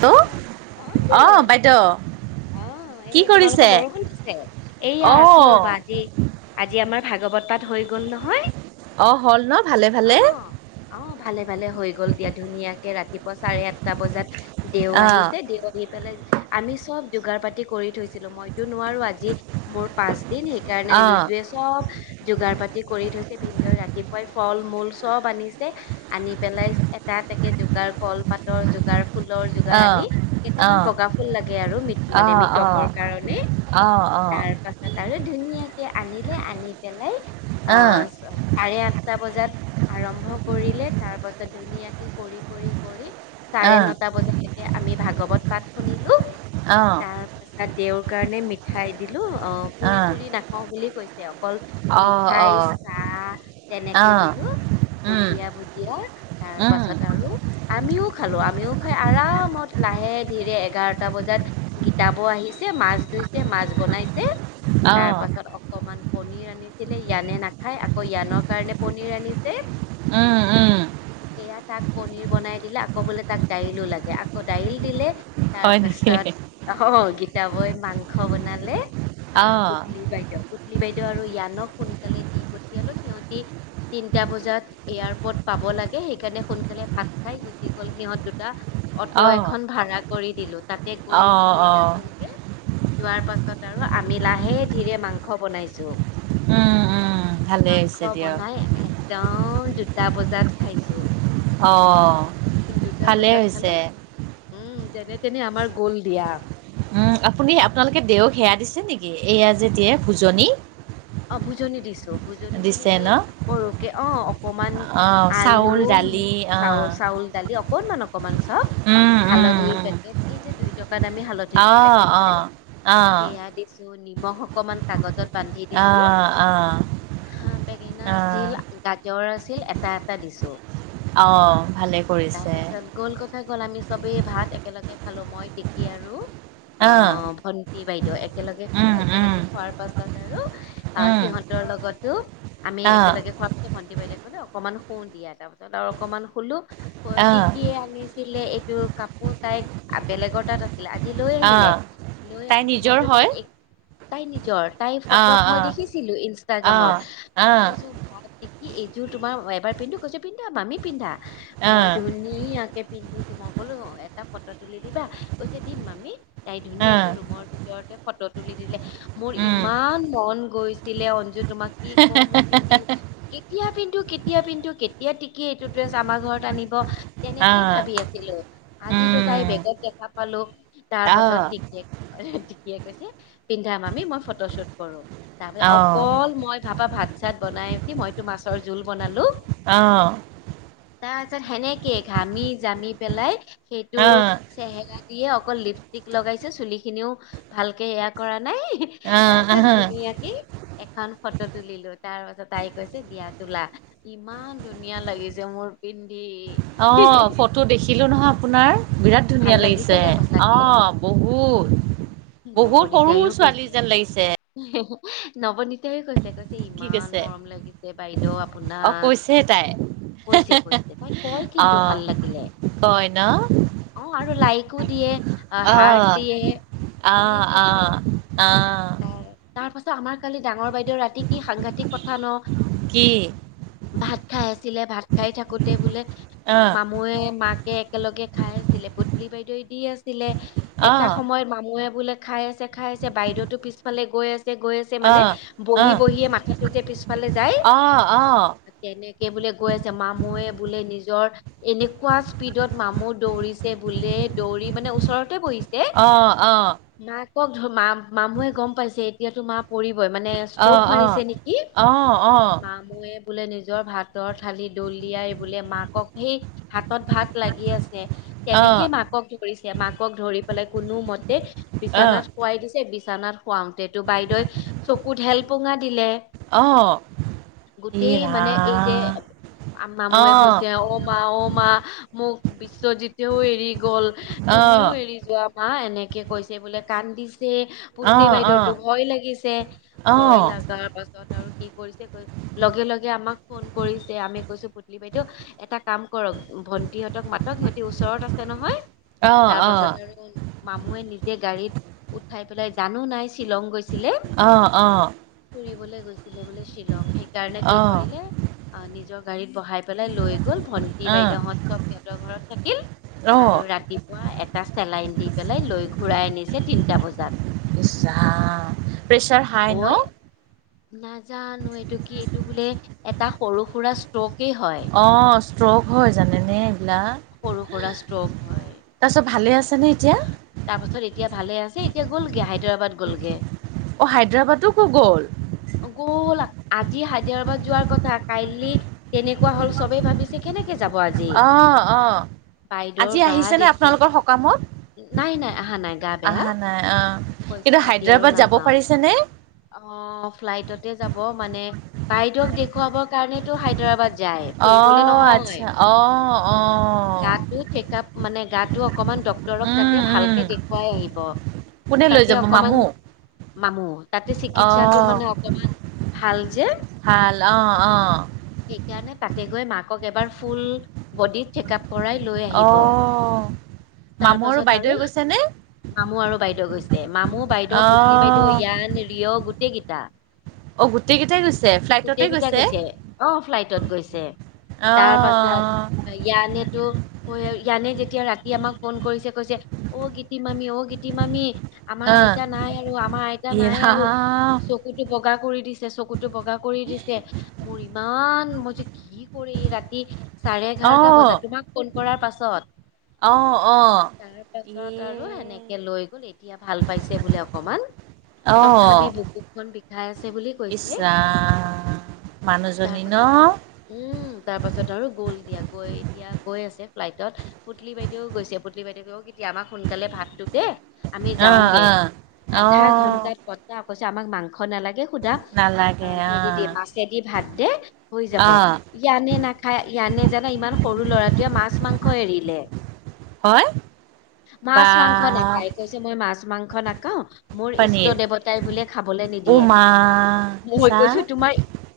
Hello অ জো অ কি এই কৰিছে তোমালোকৰ বৰষুণ দিছে এইয়া আছো ৰবা অ' আজি আজি আমাৰ ভাগবত পাথ হৈ গ'ল নহয়। অ হল ন ভালে ভালে অ', অ', ভালে ভালে হৈ গ'ল দিয়া ধুনীয়াকে ৰাতিপুৱা চাৰে আঠটা বজাত- দেও অ' আহিছে দেও আহি পেলাই আমি চব যোগাৰ পাতি কৰি থৈছিলো মই- নোৱাৰো আজি মোৰ পাঁচ দিন সেইকাৰণে অ' ৰিজুৱে চব যোগাৰ পাতি কৰি থৈছে। ভিনদও ৰাতিপুৱাই ফল, মূল চব আনিছে আনি পেলাই এটা এটা কে যোগাৰ কল পাতৰ যোগাৰ ফুলৰ- যোগাৰ অ' অ' আনি কেইটামান অ' বগা ফুল লাগে আৰু মৃ অ' মানে অ' অ' মৃতকৰ কাৰণে- অ' অ' অ' তাৰ পাছত আৰু ধুনীয়াকে আনিলে আনি পেলাই অ' আহ চাৰে আঠ দুটা বজাত আৰম্ভ কৰিলে তাৰ পাছত ধুনীয়াকে কৰি কৰি কৰি চাৰে নটা বজালৈকে আমি ভাগৱত পাঠ শুনিলো তাৰ পাছত দেউৰ কাৰণে মিঠাই অহ, পুৰি -চুৰি নাখাওঁ বুলি কৈছে অকল মিঠাই, অ' চাহ অ' তেনেকে অ' দিলো বুন্দিয়া, ভুজীয়া তাৰ উম উম পাছত আৰু আমিও খালো আমিও খাই আৰাম লাহে ধীৰে এঘাৰটা বজাত গীতাবৌ আহিছে মাছ ধুইছে, মাছ বনাইছে তাৰ অ' পাছত অকমান পনীৰ আনিছিলে ইয়ানে নাখায় আকৌ ইয়ানৰ কাৰণে পনীৰ আনিছে আ', - আ', এয়া তাক পনীৰ বনাই দিলে আকৌ বোলে তাক দাইলো লাগে আকৌ দাইল দিলে তাৰ হয় নেকি পাছত অহ- হ গীতা বৌয়ে মাংস বনালে অ' অহ, পুতলি বাইদেউ পুতলি বাইদেউ আৰু য়ানক সোনকালে দি পঠিয়ালোঁ সিহতি তিনটা বজাত এয়ৰপৰ্ত পাব লাগে সেইকাৰণে সোনকালে ভাত খাই গুচি গ'ল সিহঁত দুটা অটো অ' অ' এখন ভাড়া কৰি দিলো তাতে গৈ অ' দুইটা গ'ল গে যোৱাৰ পাছত আৰু আমি লাহে ধীৰে মাংস বনাইছো উম উম [inaudible] ভালেই হৈছে মাংস দিয়ক বনাই একদম অ' দুটা বজাত খাইছো। অ', দুটা ভালেই বজাত খালো হৈছে উম যেনে -তেনে আমাৰ গোল দিয়া। উম, আপুনি আপোনালোকে দেওক সেয়া দিছে নেকি এয়া যে দিয়ে ভোজনী? অহ, ভোজনী দিছো ভোজনী মানে দিছে ন? এই সৰুকে অহ অকমান অ' আলু, চাউল, দালি চা অ'। -চাউল -দালি অক অকনমান- অকমান চব উম, উম, হালধিৰ উম। পেকেট এই যে দুই দুইতকা দামি হালধি অ', পেকট পাই অ', অ', সেয়া দিছো নিমখ অকমান কাগজত বান দিছো অ', হা বেঙেনা অ', অ'। আছিল গাজৰ আছিল এটা -এটা দিছো। অ' ভালে [inaudible] কৰিছে। তাৰপাছত গ'ল কথা গ'ল আমি চবেই ভাত একেলগে খালোঁ মই, তিকি আৰু অ' আহ ভন্টি, বাইদেউ একেলগে খালো উম, উম, একেলগে খোৱাৰ পাছত আৰু আহ, উম। সিহঁতৰ লগতো আমি অ', একেলগে খোৱা [unintelligible] ভণ্টি, বাইদেউ কলে অকণমান শু দিয়া তাৰ পাছত আৰু অকণমান শুলো ৱ অ', টিকীয়ে আনিছিলে এইটো কাপোৰ তাইক বেলেগৰ তাত আছিল আজি লৈ আহিলে অ'। লৈ তাই আহোতে নিজৰ মইতো হয়? তাইক তাই নিজৰ তাই ফ ত অ', মই অ', দেখিছিলো ইনষ্টাগ্ৰামত অ', মই অ', কৈছো বা টিকি এইযোৰ তোমাৰ এবাৰ পিন্ধো কৈছে পি পিন্ধা মামী পিন্ধা অ', মই অ', ধুনীয়াকে পিন্ধিছো মই ক'লো এটা ফটো তুলি দিবা কৈছে দিম মামি তাই ধুনীয়াকে ৰুমৰ ভিতৰতে ফটো তুলি দি লে মোৰ উম, ইমান মন গৈছিলে অঞ্জু তোমাক কি কম মোৰ পিন্ধি কেতিয়া পিন্ধো -কেতিয়া পিন্ধো কেতিয়া টিকীয়ে এইটো ড্ৰেছ আমাৰ ঘৰত আনিব তেনেকেই অ', ভাবি আছিলো আজিতো তাই উম, বেগত পালো তাৰ পাছত অ', টিকীয়ে য়ে -টিকীয়ে কৈছে পিন্ধা মামি মই ফটোশ্বুট কৰো তাৰপ অ', অকল মই ভাবা ভাত- চাত বনাই উঠি মইতো মাছৰ জোল বনালো। অহ [inaudible] তাৰ পিছত সেনেকে ঘামি -জামি পেলাই সেইটো অ', চেহেৰা দিয়ে অকল লিপ টিক লগাইছে চুলি খিনিও ভালকে এয়া কৰা নাই অ', তাৰচত ত আহা ধুনীয়াকে এখন ফটো তুলিলো তাৰ পাছত তাই কৈছে দিয়াত তোলা ইমান ধুনীয়া লাগিছে মোৰ পিন্ধি অ', [unintelligible] ফটো দেখিলো নহয় আপোনাৰ বিৰাট ভাল ধুনীয়া লাগিছে নে সঁচাকে অহ বহুত। বহুত সৰু নৱনীতাইও ছোৱালী যেন লাগিছে। নৱনীতাইও কৈছে - কৈছে কি ইমান কৈছে মৰম লাগিছে বাইদেউ আপোনাক কৈছে কৈছে তাই কয় কিন্তু আহ ভাল লাগিলে কই ন অ আৰু লাইকো দিয়ে অ হাৰ অ', দিয়ে অ', ধুনীয়াকে অ', দিয়ে। অ', তাৰ পাছত আমাৰ কালি ডাঙৰ বাইদেউ ৰাতি কি সাংঘাতিিক কথা ন [inaudible] ভাত খাই আছিলে ভাত খাই থাকোতে বোলে অ মামু মাকে একেলগে খাই আছিলে পুতলি বাইদেৱে দি আছিলে এটা অ', সময়ত মামুৱে বোলে খাই আছে খাই আছে বাইদেউতো পিছফালে গৈ আছে গৈ আছে অ', মানে অ', বহি অ', বহিয়ে মাথাটো যে পিছফালে যায়। অ', অ', তেনেকে বোলে গৈ আছে মামুুৱে বোলে নিজৰ এনেকুৱা স্পীডত মামুৰ দৌৰিছে বোলে দৌৰি মানে ওচৰতে বহিছে অ', অ', অ', মাক কক ধ মা মামুহে গম পাইছে এতিয়াতো মা পৰিবই মানে ষ্ট্ৰক অ', মাৰিছে নেকি অ', মামুয়ে বোলে নিজৰ ভাত ৰ থালি দল দিয়াই বোলে মাকক সেই হাতত ভাত, লাগি আছে তেনেকেই মাক ধৰিছে মাকক ধৰি পেলাই কোনো মতে অ', অ', বিছনাত খোৱাই দিছে চানাত খুৱাওতেটো বাইদেৱে চকুত ধেল পোঙা দিলে আহ গোটেই মানে এই যে আম নামহে অ', কৈছে অ মা অ মা মোক বিশ্বজিতেও এৰি গল তুমিও অ', এৰি যোৱা। হা এনেকে কৈছে বোলে কান্দিছে অ', পুতলি বাইদেউতো অ', ভয় লাগিছে ভয় অ', লগাৰ পাছত আৰু কি কৰিছে কৈ লগে লগে আমাক ফোন কৰিছে আমি কৈছো পুতলি বাইদেউ এটা কাম কৰক ভন্টি সতক মাতক সিহঁতি ওচৰত আছে নহয়। তাৰ পাছত আৰু মামুবে নিজে গাড়ীত উঠাই পেলাই জানো নাই শ্বিলং গৈছিলে অ', ফুৰিবলৈ। ছিল বোলে শ্বিলং সেইকাৰণে কি কৰিলে অ নিজৰ গাড়ীত বহাই পেলাই লৈ গ'ল ভন্টি বাইদেউহত চব সিহঁতৰ ঘৰত থাকিল। আৰু ৰাতিপুৱা এটা চেলাইন দি পেলাই লৈ ঘূৰাই আনিছে তিনটা বজাত। য প্ৰেছাৰ হাই অ ন। নাজানো এইটো কি এইটো বোলে এটা সৰু সুৰা ষ্ট্ৰপ। অ ষ্ট্ৰক হয় জানে নে। সৰু সুৰা ষ্ট্ৰক হয়। তাৰপিছত ভালে আছেনে এতিয়া? তাৰপাছত এতিয়া ভালে আছে। এ এতিয়া গ'লগৈ হায়দৰাবাদ গ'লগৈ। অ হায়দৰাবাদো কো গ'ল। গ'ল আজি হায়দৰাবাদ যোৱাৰ কথা কাইলি তেনেকুৱা হ'ল চবেই ভাবিছে কেনেকে যাব আজি। অ', অ বাইদেউৰ আজি গা আহিছে নে দেখুৱা আপোনালোকৰ সকামত। নাই নাই আহা নাই গা বেয়া। আহা নাই অ', কৈছে কিন্তু আদি আৰু হায়দৰাবাদ যাব নাযাও পাৰিছেনে? আহ ফ্লাইটতে যাব মানে বাইদেউক দেখুৱাবৰ কাৰণেতটো হায়দৰাবাদ যায় ফুৰিবলে অ', নহয় আচ্ছা অ', অ', গাটো চেক আপ মানে গাত অকমান ড্ক্তৰক তাকে উম, উম, ভালকে দেখুৱাই আহিব। কোনে লৈ তাতে যাব অকমান মামু। মামু তাতে চিকিৎসাটো অ', মানে অকমান ভাল যে ভাল অ', অ', সেইকাৰণে তাকে গৈ মাকক এবাৰ ফুল বডিত চেক আপ অ তাৰ মামু আৰু পাছত বাইদেউৱে গৈছে নে। মামু আৰু বাইদেউ গৈছে মামু বাইদেউ পুতলি বাইদেউ অ', য়ান ৰিয় গোটেই কেইটা অ', গোটেই কেইটাই গৈছে ফ্লাইটতে গোটেই কেইটা গৈছে আহ ফ্লাইটত গৈছে। তাৰ পাছত অ', ইয়ানেতো ইয়ানে যেতিয়া ৰাতি আমাক ফোন তিমামি আমাৰ অ', অ', আইতা নাই আৰু আমাৰ আইতা ই নাই আৰু ৰাম চকুতো ব বগা কৰি দিছে চকুতো বগা কৰি দিছে মোৰ ইমান মই যে কি কৰি ৰাতি চাৰে এঘাৰটা অ', বজাত তোমাক ফোন কৰাৰ পাছত। অ', অ', তাৰ পাছত ইয়ে আৰু এনেকে লৈ গ'ল এতিয়া ভাল পাইছে বোলে অকমান। তথাপি অ', বুকুখন বিষাই আছে বুলি ইছ কৈছে। ৰাম তাৰ মানুহজনী ন? পাছত উম তাৰ পাছত আৰু গ'ল দিয়া গৈ এতিয়া গৈ আছে ফ্লাইটত পুতলি বাইদেউও গৈছে পুতলি বাইদেউ ক এতিয়া আমাক সোনকালে ভাতটো দে আমি অ', যাওঁগে অ', আধা অ', ঘন্টাত কটা কৈছে আমাক মাংস নালাগে সোধা অ হেৰি দি মাছেদি ভাত দে হৈ যাব অ', ইয়ানে নাখায় ইয়ানে জানা ইমান সৰু ল'ৰাটোৱে মাছ মাংস এৰিলে। হয়। মাছ বা মাংস নাখায় কৈছে মই মাছ মাংস নাখাও মোৰ ইষ্ট পনীৰ দেৱতাই বোলে খাবলৈ। ও নিদিয়ে মা মই চা কৈছোঁ তোমাৰ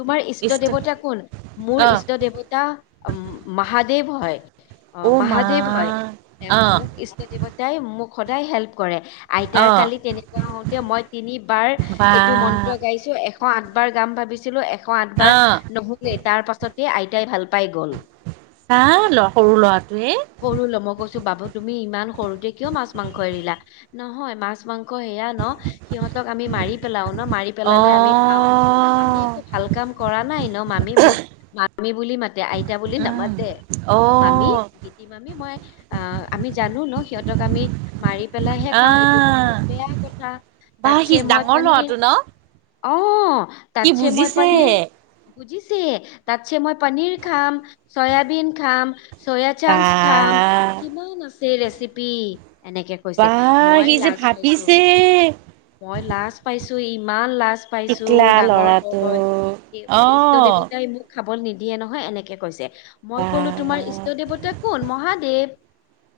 তোমাৰ ইষ্ট দেৱতা কোন মোৰ অ', ইষ্ট দেৱতা মহাদেৱ হয় অ ও মা মহাদেৱ হয়। এ অ', মোক ইষ্ট দেৱতাই মোক সদায় হেল্প।। কৰে আইতাৰ অ', কালি তেনেকোৱা হওঁতে মই তিনিবাৰ বা এইটো মন্ত্ৰ গাইছো এশ আঠ বাৰ গাম ভাবিছিলো এশ আঠ বাৰ আহ নহলে তাৰ পাছতে আইতাই ভাল পাই গ'ল চা ল সৰু ল'ৰাটোয়ে সৰু ল'ম কৈছো বাবু তুমি ইমান সৰুতে কিয় মাছ মাংস এৰিলা নহয় মাছ মাংস ক সেয়া ন সিহঁতক আমি মাৰি পেলাও মাৰি অ পেলালে আমি খাও আমি একো ভাল কাম কৰা নাই ন মামি মোক মামি বুলি মাতে আইতা বুলি নামাতে অহ গীতিমামি মই অ আমি জানো ন সিহঁতক আমি মাৰি পেলাইহে খাওঁ এইটোতো আহ বহুত বেয়া কথা বা তাতছে সি মই ডাঙৰ পানেই ল'ৰাটো ন অহ সি তাতছে মই বুজিছে পানীৰ বুজিছে তাতছে মই পনীৰ খাম চয়াবিন খাম বা চাংচ খাম কিমান আছে ৰেচিপি এনেকে কৈছে বা মই সি যে লাজ পাইছো ভাবিছে মই লাজ পাইছো ইমান লাজ পাইছো টিকলা ডাঙৰ ল'ৰাটো হয় এইবোৰ অ ইষ্ট দেৱতাই মোক খাব খাব নিদিয়ে নহয় এনেকে কৈছে মই বা ক'লো তোমাৰ ইষ্ট দেৱত মহাদেৱ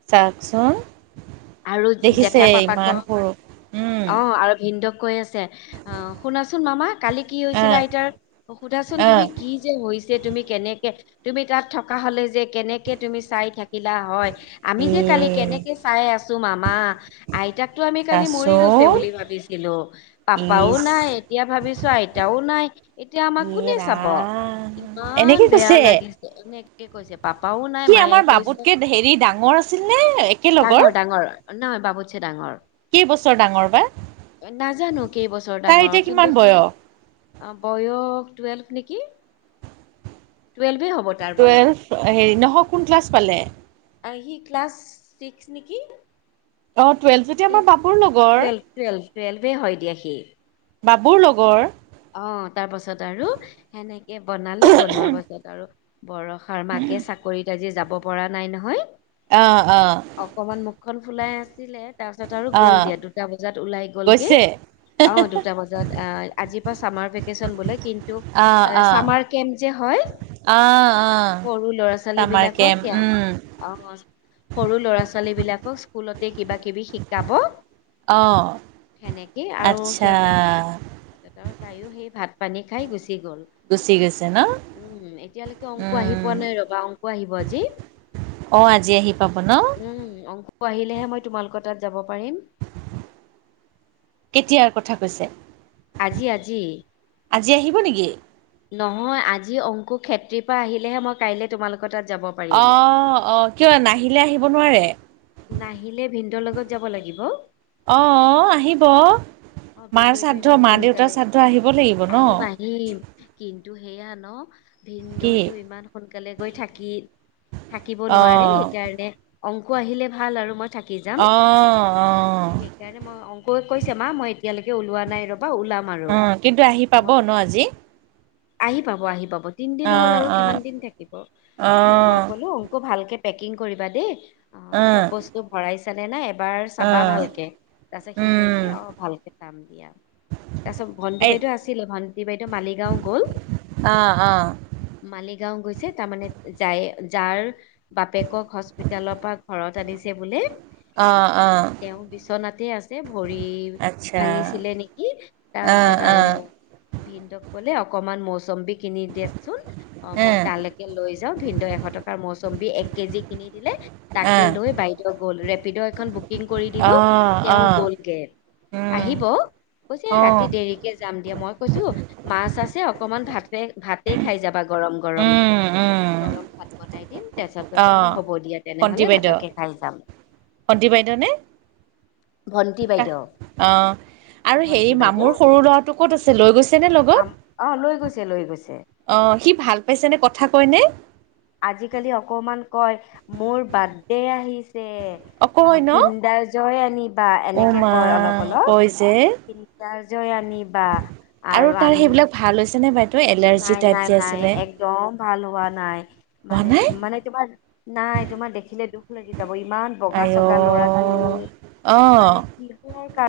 চাওকচোন আৰু দেখিছে জেঠা পাপা ক ইমান সৰু উম অ আৰু ভিন্দু কৈ আছে অ শুনাচোন মামা কালি কি আহ হৈছিলা আইতাৰ সুধাচোন আহ তুমি কি যে হৈ যে তুমি কেনেকে তুমি তাত থকা হলে যে কেনেকে তুমি চাই থাকিলা হয় আমি এ যে কালি কেনেকে চাই আছো মামা আইতাক আমি কালি মৰি গৈছে চাচোন বুলি ভাবিছিলো পাপাও নাই ইচ এতিয়া ভাবিছো আইতাও নাই এতিয়া আমাক কোনে এ চাব ৰাম ইমান এনেকে বেয়া কৈছে লাগিছে এনেকে কৈছে পাপ পাপাও নাই সি মায়ে আমাৰ কৈছে বাবুতকে হেৰি ডাঙৰ আছিল নে একেলগৰ ডাঙৰ ডাঙৰ নহয় বাবুছে ডাঙৰ কি বছৰ ডাঙৰ বা নাজানো কেইবছৰ তাৰ ডাঙৰ এতিয়া কিমান কিন্তু সি বয়স বয়স টুৱেলভ নেকি টুৱেলভ হব তাৰ বয়স টুৱেলভ হেৰি নহয় কোন ক্লাছ পালে সি ক্লাছ ছিক্স নেকি অ টুৱেলভ যদি ই আমাৰ বাপুৰ লগৰ টুৱেলভ টুৱেলভ টুৱেলভে হয় দিয়া সি বাবুৰ লগৰ অ তাৰ পাছত আৰু সেনেকে বনালো বনোৱাৰ পাছত আৰু বৰষাৰ মাকে চাকৰিত আজি যাব পৰা নাই নহয় অহ অহ মুখ খন ফুলাই আছিলে তাৰ পাছত আৰু গ'ল দিয়া দুটা বজাত ওলাই গ'লগৈ গৈছে অ দুটা বজাত অ আজি চামাৰ ভিকেচন বোলে কিন্তু আহ আ আহ চামাৰ কেম্প যে হয় আহ আহ সৰু ল'ৰা ছোৱালী চামাৰ বিলাকক কেম্প ক উম অ সৰু ল'ৰা ছোৱালী ল'ৰা ছোৱালী বিলাকক স্কুলতে কিবা কিবি শিকাব অঁ সেনেকে আচ্ছা তায়ো সেই ভাত পানী খাই গুচি গ'ল গুচি গৈছে ন উম এতিয়ালৈকে অংকু আহি উম পোৱা নাই ৰবা অংকু আহিব আজি অ আজি আহি পাব ন উম অংকু আহিলেহে মই তোমালোকৰ তাত যাব পাৰিম কেতিয়াৰ কথা কৈছে আজি আজি আজি আহিব নেকি নহয় আজি অংকু খেত্ৰীৰ পৰা আহিলেহে মই কাই তোমালোক অ অ কিয় নাহিলে আহিব নোৱাৰে নাহিলে ভিনন্দৰ লগত যাব লাগিব। অ', আহিব। অ মাৰ ভিনদেউ শ্ৰাদ্ধ ইমান মা দেউতাৰ সোনকালে শ্ৰাদ্ধ আহিব লাগিব আহিম ন' আহিম কিন্তু সেয়া ন কি? ভিনদেউ ইমান সোনকালে গৈ থাকিল থাকিব নোৱাৰে অ', সেইকাৰণে অংক আহিলে ভাল আৰু মই থাকি যাম অ', অ'। সেইকাৰণে মই অংকুয়ে কৈছে মা মই এতিয়ালৈকে ওলোৱা নাই ৰ অ কিন্তু আহি পাব ন আজি আহি পাব আহি পাব তিনদিন হল অ', আৰু কিমান অ', দিন থাকিব হা মই অ'। কলো অংকু ভালকে পেকিং কৰিব দেশৰ অ', বস্তু ভৰাইছানে নাই এবাৰ চাবা অ', ভালকে তাৰপিছত সি উম, কৰিছে অ ভালকে চাম দিয়া তাৰ পিছত ভণ্টি এই বাইদে আছিলে ভ বাইদেউ মালিগাঁও গ'ল অ', অ'। মালিগাঁও গৈছে তাৰমানে যাই যাৰ বাপেকক হস্পিতালৰ পৰা ঘৰত আনিছে বোলে অ', অ', তেওঁ বিচনাতে আছে ভৰি আচ্ছা। ভাঙিছিলে নেকি অ', তাৰপিছত আৰু অ', ভিনদেউ ক কলে অকমান মৌচম্বীক খিনি দিয়াচোন অ মই উম, তালৈকে লৈ যাম ভি এশ টকাৰ মৌচম্বী এক কেজি কিনি দিলে তাকে অ', লৈ বাইদেউ গ'ল ৰেপিড' এখন বু বুকিং কৰি দিলো অ', তেওঁ অ', গ'লগৈ উম। আহিব কৈছে ৰাতি অ', দেৰিকে যাম দিয়া মই কৈছো মা চাছ যে অকনমান ভা ভাতে খাই যাবা গৰম গৰম উম, উম, গৰম ভাত বনাই দিম তাৰ পিছত কৈছে অ হ'ব দিয়া তেনেহলে ভাতককে খাই যাম ভণ্টী বাইদেউ নে ভন্টি ক বাইদেউ আহ অ আৰু হেৰি ভন্টি বাইদেউ মামুৰ সৰু ল'ৰাটো ক'ত আছে লৈ গৈছে ন লগত পাম অ লৈ গৈছে লৈ গৈছে অ সি ভাল পাইছে নে কথা কয় নে আজিকালি অকমান কয় মোৰ বাৰ্থডে আহিছে অঁ কয় অ ন কিণ্ডাৰ্জইে আনিবা অ এনেকে মা কয় অলপ অলপাৰ কয় যে জয় আনি বা আৰু তাৰ আমি সেইবিলাক ভাল হৈছেনে বাইদেউ এলাৰ্জি নাই টাইপ নাই যে নাই আছিলে একদম ভাল হোৱা নাই হোৱা মানে নাই মানে তোমাৰ নাই তোমাক দেখিলেতো যাব ইমান বগা আই চগা ল'ৰাটো অ' মানে অঁ কিহৰ কাৰ